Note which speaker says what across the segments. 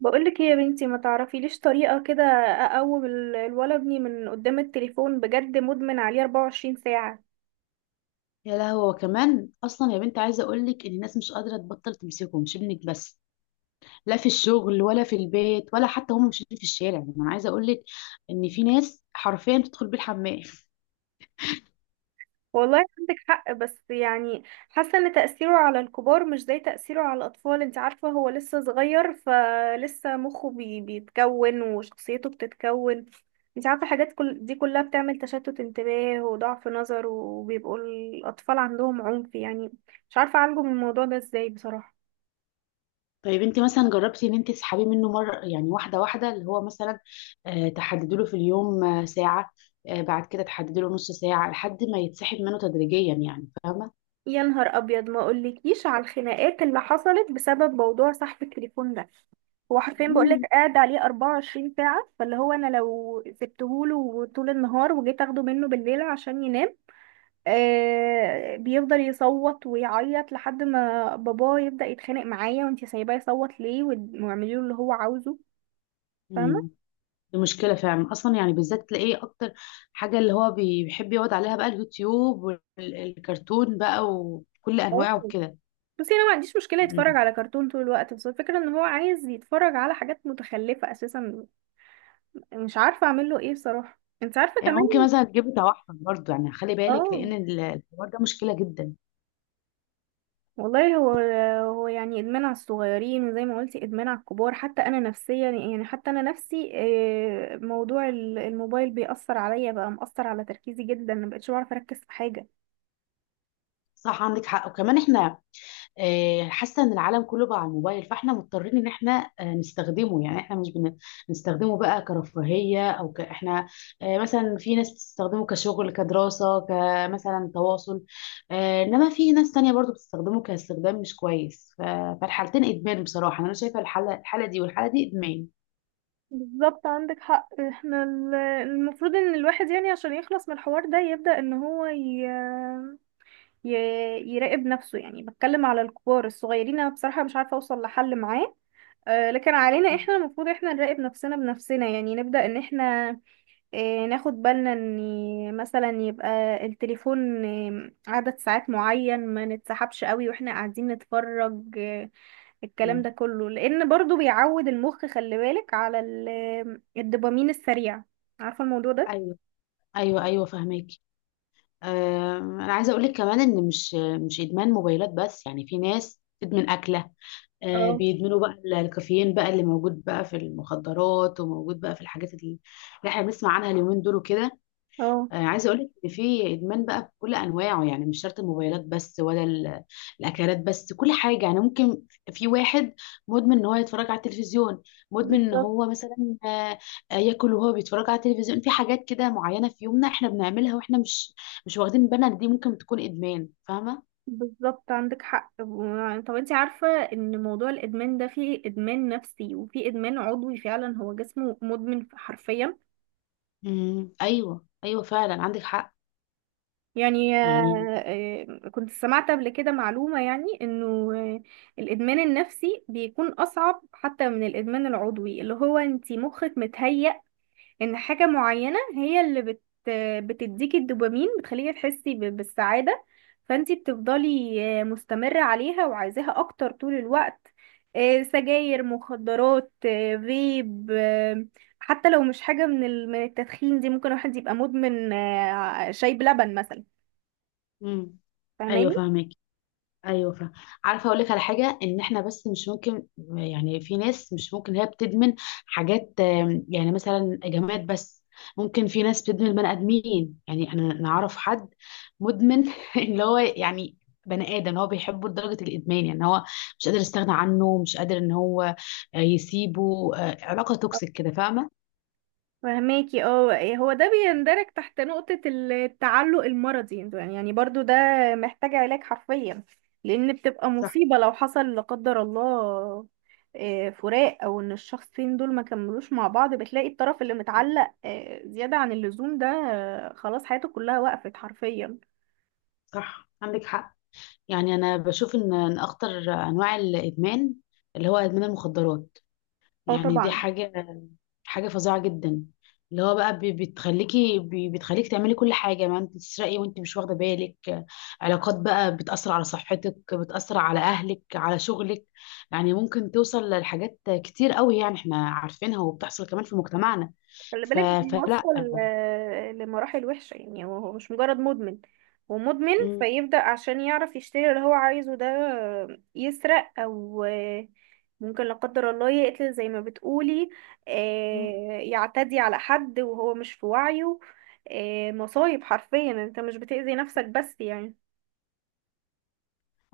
Speaker 1: بقولك ايه يا بنتي؟ ما تعرفي ليش طريقة كده. اقوم الولد ابني من قدام التليفون بجد مدمن عليه 24 ساعة.
Speaker 2: يا لهوي، هو كمان اصلا يا بنت، عايزه اقول لك ان الناس مش قادره تبطل تمسكه، مش ابنك بس. لا في الشغل ولا في البيت ولا حتى هم ماشيين في الشارع، يعني انا عايزه اقول لك ان في ناس حرفيا تدخل بيه الحمام.
Speaker 1: والله عندك حق، بس يعني حاسة ان تأثيره على الكبار مش زي تأثيره على الاطفال. انت عارفة هو لسه صغير، فلسه مخه بيتكون وشخصيته بتتكون. انت عارفة حاجات كل دي كلها بتعمل تشتت انتباه وضعف نظر وبيبقوا الاطفال عندهم عنف. يعني مش عارفة اعالجه من الموضوع ده ازاي بصراحة.
Speaker 2: طيب انت مثلا جربتي ان انت تسحبيه منه مره، يعني واحده واحده، اللي هو مثلا تحددي له في اليوم ساعه. بعد كده تحددي له نص ساعه لحد ما يتسحب منه تدريجيا، يعني فاهمه؟
Speaker 1: يا نهار ابيض، ما اقولكيش على الخناقات اللي حصلت بسبب موضوع صاحب التليفون ده. هو حرفيا بقولك قاعد عليه 24 ساعة. فاللي هو انا لو سبتهوله طول النهار وجيت اخده منه بالليل عشان ينام، بيفضل يصوت ويعيط لحد ما باباه يبدأ يتخانق معايا، وانتي سايباه يصوت ليه واعملي له اللي هو عاوزه. فاهمة.
Speaker 2: امم. دي مشكلة فعلا أصلا، يعني بالذات تلاقيه أكتر حاجة اللي هو بيحب يقعد عليها بقى اليوتيوب والكرتون بقى وكل
Speaker 1: اه.
Speaker 2: أنواعه وكده.
Speaker 1: بصي، انا ما عنديش مشكلة يتفرج
Speaker 2: م.
Speaker 1: على كرتون طول الوقت، بس الفكرة ان هو عايز يتفرج على حاجات متخلفة اساسا. مش عارفة اعمل له ايه بصراحة. انت عارفة
Speaker 2: يعني
Speaker 1: كمان.
Speaker 2: ممكن مثلا تجيب توحد برضه، يعني خلي بالك
Speaker 1: اه.
Speaker 2: لأن الحوار ده مشكلة جدا.
Speaker 1: والله هو يعني ادمان على الصغيرين، وزي ما قلتي ادمان على الكبار. حتى انا نفسيا، يعني حتى انا نفسي، موضوع الموبايل بيأثر عليا. بقى مأثر على تركيزي جدا، ما بقتش بعرف اركز في حاجة.
Speaker 2: صح، عندك حق. وكمان إحنا حاسه ان العالم كله بقى على الموبايل، فاحنا مضطرين ان احنا نستخدمه، يعني احنا مش بن- بنستخدمه بقى كرفاهيه او احنا مثلا في ناس بتستخدمه كشغل كدراسه كمثلا تواصل. انما في ناس تانية برضو بتستخدمه كاستخدام مش كويس. فالحالتين ادمان بصراحه، انا شايفه الحاله دي والحاله دي ادمان.
Speaker 1: بالظبط، عندك حق. احنا المفروض ان الواحد يعني عشان يخلص من الحوار ده يبدأ ان هو ي... يراقب نفسه. يعني بتكلم على الكبار الصغيرين. انا بصراحة مش عارفة اوصل لحل معاه. لكن علينا
Speaker 2: مم.
Speaker 1: احنا المفروض احنا نراقب نفسنا بنفسنا. يعني نبدأ ان احنا ناخد بالنا ان مثلا يبقى التليفون عدد ساعات معين ما نتسحبش قوي واحنا قاعدين نتفرج. الكلام
Speaker 2: مم.
Speaker 1: ده كله، لان برضو بيعود المخ. خلي بالك على الدوبامين السريع. عارفة الموضوع ده؟
Speaker 2: ايوه، ايوه، ايوه، فهماكي. انا عايزه اقول لك كمان ان مش ادمان موبايلات بس، يعني في ناس تدمن اكله.
Speaker 1: اه.
Speaker 2: بيدمنوا بقى الكافيين بقى اللي موجود بقى في المخدرات وموجود بقى في الحاجات اللي احنا بنسمع عنها اليومين دول وكده.
Speaker 1: اه،
Speaker 2: عايزه اقول لك ان في ادمان بقى بكل انواعه، يعني مش شرط الموبايلات بس ولا الاكلات بس، كل حاجه يعني ممكن. في واحد مدمن ان هو يتفرج على التلفزيون، مدمن ان
Speaker 1: بالظبط.
Speaker 2: هو مثلا ياكل وهو بيتفرج على التلفزيون. في حاجات كده معينه في يومنا احنا بنعملها واحنا مش واخدين بالنا إن دي ممكن تكون ادمان، فاهمه؟
Speaker 1: بالظبط، عندك حق. طب انت عارفة ان موضوع الادمان ده فيه ادمان نفسي وفيه ادمان عضوي؟ فعلا هو جسمه مدمن حرفيا.
Speaker 2: امم، ايوه، ايوه، فعلا عندك حق
Speaker 1: يعني
Speaker 2: يعني.
Speaker 1: كنت سمعت قبل كده معلومة، يعني انه آه، الادمان النفسي بيكون اصعب حتى من الادمان العضوي. اللي هو انت مخك متهيأ ان حاجة معينة هي اللي بتديكي الدوبامين، بتخليكي تحسي بالسعادة، فانتي بتفضلي مستمرة عليها وعايزاها اكتر طول الوقت. سجاير، مخدرات، فيب، حتى لو مش حاجة من من التدخين دي، ممكن واحد يبقى مدمن شاي بلبن مثلا.
Speaker 2: امم، ايوه
Speaker 1: فاهماني؟
Speaker 2: فاهمك، ايوه فاهم. عارفه اقول لك على حاجه، ان احنا بس مش ممكن، يعني في ناس مش ممكن هي بتدمن حاجات، يعني مثلا جماد بس. ممكن في ناس بتدمن بني ادمين، يعني انا نعرف حد مدمن اللي هو يعني بني ادم هو بيحبه لدرجه الادمان، يعني هو مش قادر يستغنى عنه، مش قادر ان هو يسيبه، علاقه توكسيك كده، فاهمه؟
Speaker 1: فهماكي. اه، إيه، هو ده بيندرج تحت نقطة التعلق المرضي. يعني يعني برضو ده محتاج علاج حرفيا، لأن بتبقى
Speaker 2: صح،
Speaker 1: مصيبة. لو حصل لا قدر الله فراق أو إن الشخصين دول ما كملوش مع بعض، بتلاقي الطرف اللي متعلق زيادة عن اللزوم ده خلاص حياته كلها وقفت حرفيا.
Speaker 2: صح، عندك حق. يعني انا بشوف ان اخطر انواع الادمان اللي هو ادمان المخدرات،
Speaker 1: اه
Speaker 2: يعني دي
Speaker 1: طبعا.
Speaker 2: حاجه فظيعه جدا. اللي هو بقى بتخليكي، بتخليك تعملي كل حاجه، ما انت تسرقي وانت مش واخده بالك. علاقات بقى بتاثر على صحتك، بتاثر على اهلك، على شغلك. يعني ممكن توصل لحاجات كتير قوي، يعني احنا عارفينها وبتحصل كمان في مجتمعنا.
Speaker 1: خلي بالك،
Speaker 2: فلا.
Speaker 1: بيوصل لمراحل وحشة. يعني هو مش مجرد مدمن، هو مدمن فيبدأ عشان يعرف يشتري اللي هو عايزه ده يسرق أو ممكن لا قدر الله يقتل زي ما بتقولي،
Speaker 2: مم.
Speaker 1: يعتدي على حد وهو مش في وعيه. مصايب حرفيا، انت مش بتأذي نفسك بس يعني.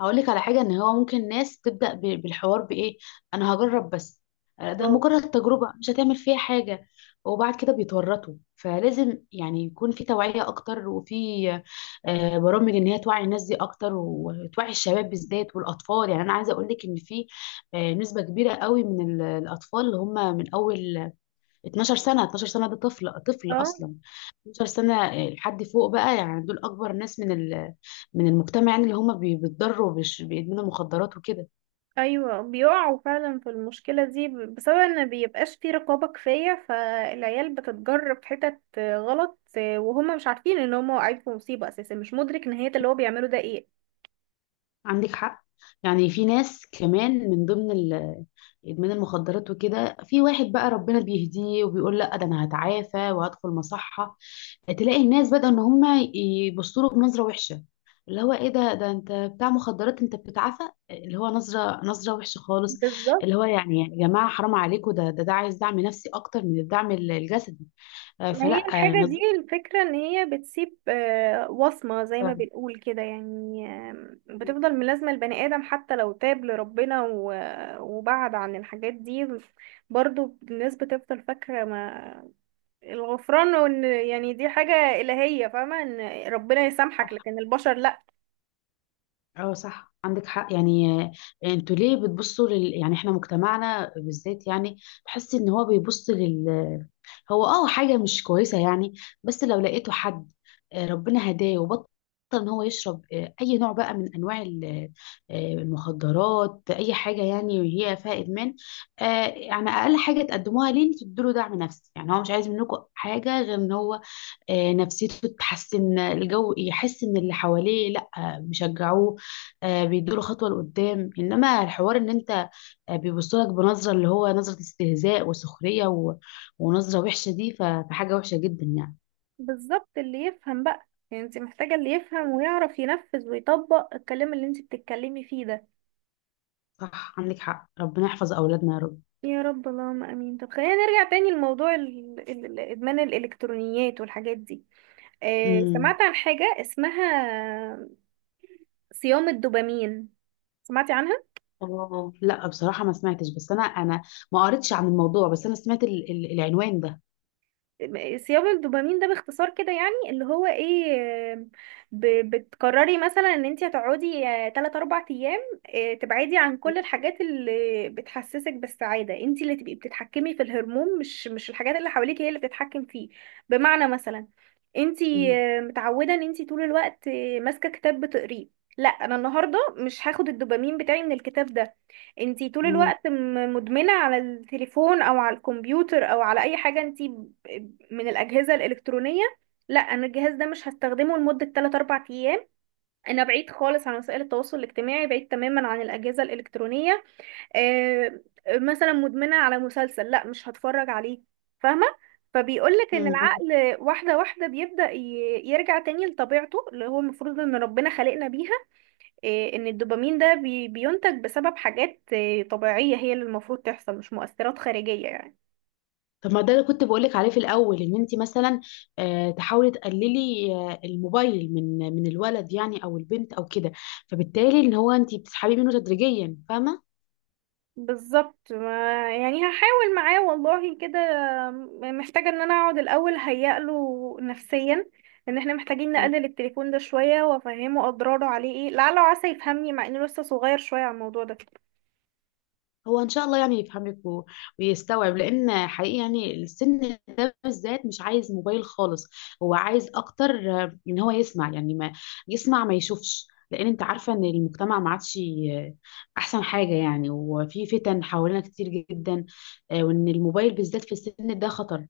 Speaker 2: هقول لك على حاجه، ان هو ممكن ناس تبدا بالحوار بايه: انا هجرب بس، ده مجرد تجربه مش هتعمل فيها حاجه، وبعد كده بيتورطوا. فلازم يعني يكون في توعيه اكتر، وفي برامج ان هي توعي الناس دي اكتر وتوعي الشباب بالذات والاطفال. يعني انا عايزه اقول لك ان في نسبه كبيره قوي من الاطفال اللي هم من اول 12 سنة. 12 سنة ده طفل، طفل
Speaker 1: اه.
Speaker 2: أصلا. 12 سنة لحد فوق بقى، يعني دول أكبر ناس من من المجتمع، يعني اللي هم بيتضروا بيدمنوا مخدرات وكده.
Speaker 1: ايوه، بيقعوا فعلا في المشكله دي بسبب ان بيبقاش في رقابه كفايه، فالعيال بتتجر في حتت غلط، وهم مش عارفين ان هم واقعين في مصيبه اساسا. مش مدرك نهايه اللي هو بيعمله ده ايه.
Speaker 2: عندك حق. يعني في ناس كمان من ضمن إدمان المخدرات وكده، في واحد بقى ربنا بيهديه وبيقول لا، ده أنا هتعافى وهدخل مصحة، تلاقي الناس بدأوا ان هم يبصوا له بنظره وحشه، اللي هو ايه ده انت بتاع مخدرات انت بتتعافى؟ اللي هو نظره وحشه خالص.
Speaker 1: بالظبط.
Speaker 2: اللي هو يعني يا جماعه حرام عليكم، ده عايز دعم نفسي اكتر من الدعم الجسدي.
Speaker 1: ما
Speaker 2: فلا
Speaker 1: هي الحاجه دي
Speaker 2: نظرة.
Speaker 1: الفكره ان هي بتسيب وصمه، زي ما بنقول كده. يعني آم، بتفضل ملازمه البني ادم حتى لو تاب لربنا وبعد عن الحاجات دي. برضو الناس بتفضل فاكره. ما الغفران وان يعني دي حاجة إلهية. فاهمة ان ربنا يسامحك
Speaker 2: صح،
Speaker 1: لكن البشر لا.
Speaker 2: اه صح، عندك حق يعني. انتوا ليه بتبصوا يعني احنا مجتمعنا بالذات، يعني تحس ان هو بيبص هو اه حاجة مش كويسة يعني. بس لو لقيته حد ربنا هداه وبطل ان هو يشرب اي نوع بقى من انواع المخدرات، اي حاجة يعني هي فيها ادمان. يعني اقل حاجة تقدموها ليه انتوا تدوا دعم نفسي، يعني هو مش عايز منكم حاجة غير ان هو نفسيته تتحسن، الجو يحس ان اللي حواليه لا، بيشجعوه، بيدوله خطوة لقدام. انما الحوار ان انت بيبصوا لك بنظره اللي هو نظره استهزاء وسخريه ونظره وحشه، دي فحاجه وحشه جدا يعني.
Speaker 1: بالظبط. اللي يفهم بقى، يعني انت محتاجة اللي يفهم ويعرف ينفذ ويطبق الكلام اللي انت بتتكلمي فيه ده.
Speaker 2: صح، عندك حق، ربنا يحفظ اولادنا يا رب.
Speaker 1: يا رب، اللهم امين. طب خلينا نرجع تاني لموضوع ادمان الالكترونيات والحاجات دي. آه،
Speaker 2: امم.
Speaker 1: سمعت عن حاجة اسمها صيام الدوبامين؟ سمعتي عنها؟
Speaker 2: اه لا، بصراحه ما سمعتش، بس انا ما قريتش عن الموضوع، بس انا سمعت العنوان ده.
Speaker 1: صيام الدوبامين ده باختصار كده يعني اللي هو ايه. آه، بتقرري مثلا ان انت هتقعدي تلات اربع ايام تبعدي عن كل الحاجات اللي بتحسسك بالسعادة. انت اللي تبقي بتتحكمي في الهرمون، مش الحاجات اللي حواليك هي اللي بتتحكم فيه. بمعنى مثلا انت
Speaker 2: امم،
Speaker 1: متعودة ان انت طول الوقت ماسكة كتاب بتقريه. لا، انا النهارده مش هاخد الدوبامين بتاعي من الكتاب ده. انتي طول
Speaker 2: امم،
Speaker 1: الوقت مدمنة على التليفون او على الكمبيوتر او على اي حاجة انتي من الأجهزة الإلكترونية. لا، أنا الجهاز ده مش هستخدمه لمدة 3 4 أيام. أنا بعيد خالص عن وسائل التواصل الاجتماعي، بعيد تماما عن الأجهزة الإلكترونية. آه، مثلا مدمنة على مسلسل، لا مش هتفرج عليه. فاهمة؟ فبيقولك ان
Speaker 2: امم، عندك.
Speaker 1: العقل واحدة واحدة بيبدأ يرجع تاني لطبيعته اللي هو المفروض ان ربنا خلقنا بيها. إيه، ان الدوبامين ده بينتج بسبب حاجات إيه، طبيعية، هي اللي المفروض تحصل، مش مؤثرات خارجية يعني.
Speaker 2: طب ما ده اللي كنت بقولك عليه في الاول، ان انت مثلا تحاولي تقللي الموبايل من الولد، يعني او البنت او كده، فبالتالي ان هو انت بتسحبيه منه تدريجيا، فاهمه؟
Speaker 1: بالظبط. ما يعني هحاول معاه والله كده. محتاجة ان انا اقعد الاول هيأ له نفسيا ان احنا محتاجين نقلل التليفون ده شوية، وافهمه اضراره عليه ايه. لعله وعسى يفهمني، مع انه لسه صغير شوية على الموضوع ده.
Speaker 2: هو ان شاء الله يعني يفهمك ويستوعب، لان حقيقي يعني السن ده بالذات مش عايز موبايل خالص. هو عايز اكتر ان هو يسمع، يعني ما يسمع ما يشوفش، لان انت عارفه ان المجتمع ما عادش آه، احسن حاجه يعني، وفي فتن حوالينا كتير جدا، وان الموبايل بالذات في السن ده خطر.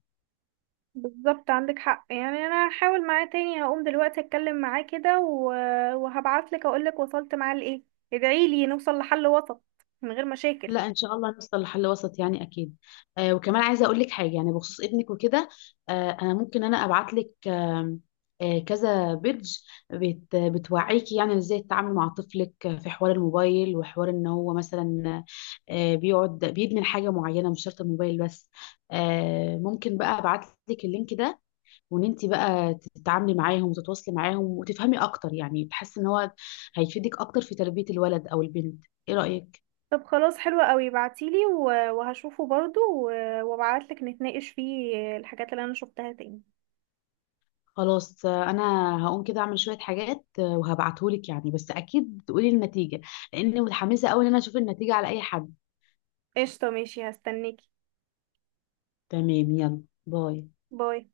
Speaker 1: بالظبط، عندك حق. يعني انا هحاول معاه تاني. هقوم دلوقتي اتكلم معاه كده وهبعتلك اقولك وصلت معاه لايه. ادعيلي نوصل لحل وسط من غير مشاكل.
Speaker 2: لا، ان شاء الله نوصل لحل وسط يعني اكيد. وكمان عايزه اقول لك حاجه يعني بخصوص ابنك وكده. انا ممكن انا ابعت لك كذا بيدج بتوعيكي، يعني ازاي تتعامل مع طفلك في حوار الموبايل وحوار ان هو مثلا بيقعد بيدمن حاجه معينه، مش شرط الموبايل بس. ممكن بقى ابعت لك اللينك ده، وان انت بقى تتعاملي معاهم وتتواصلي معاهم وتفهمي اكتر، يعني تحسي ان هو هيفيدك اكتر في تربيه الولد او البنت. ايه رايك؟
Speaker 1: طب خلاص، حلوة قوي. بعتيلي وهشوفه برضو، وابعتلك نتناقش فيه الحاجات اللي انا شفتها تاني.
Speaker 2: خلاص. انا هقوم كده اعمل شويه حاجات وهبعتهولك يعني، بس اكيد تقولي النتيجه، لاني متحمسه قوي ان انا اشوف النتيجه على اي حد.
Speaker 1: قشطة، ماشي، هستناكي.
Speaker 2: تمام. يلا. باي.
Speaker 1: باي.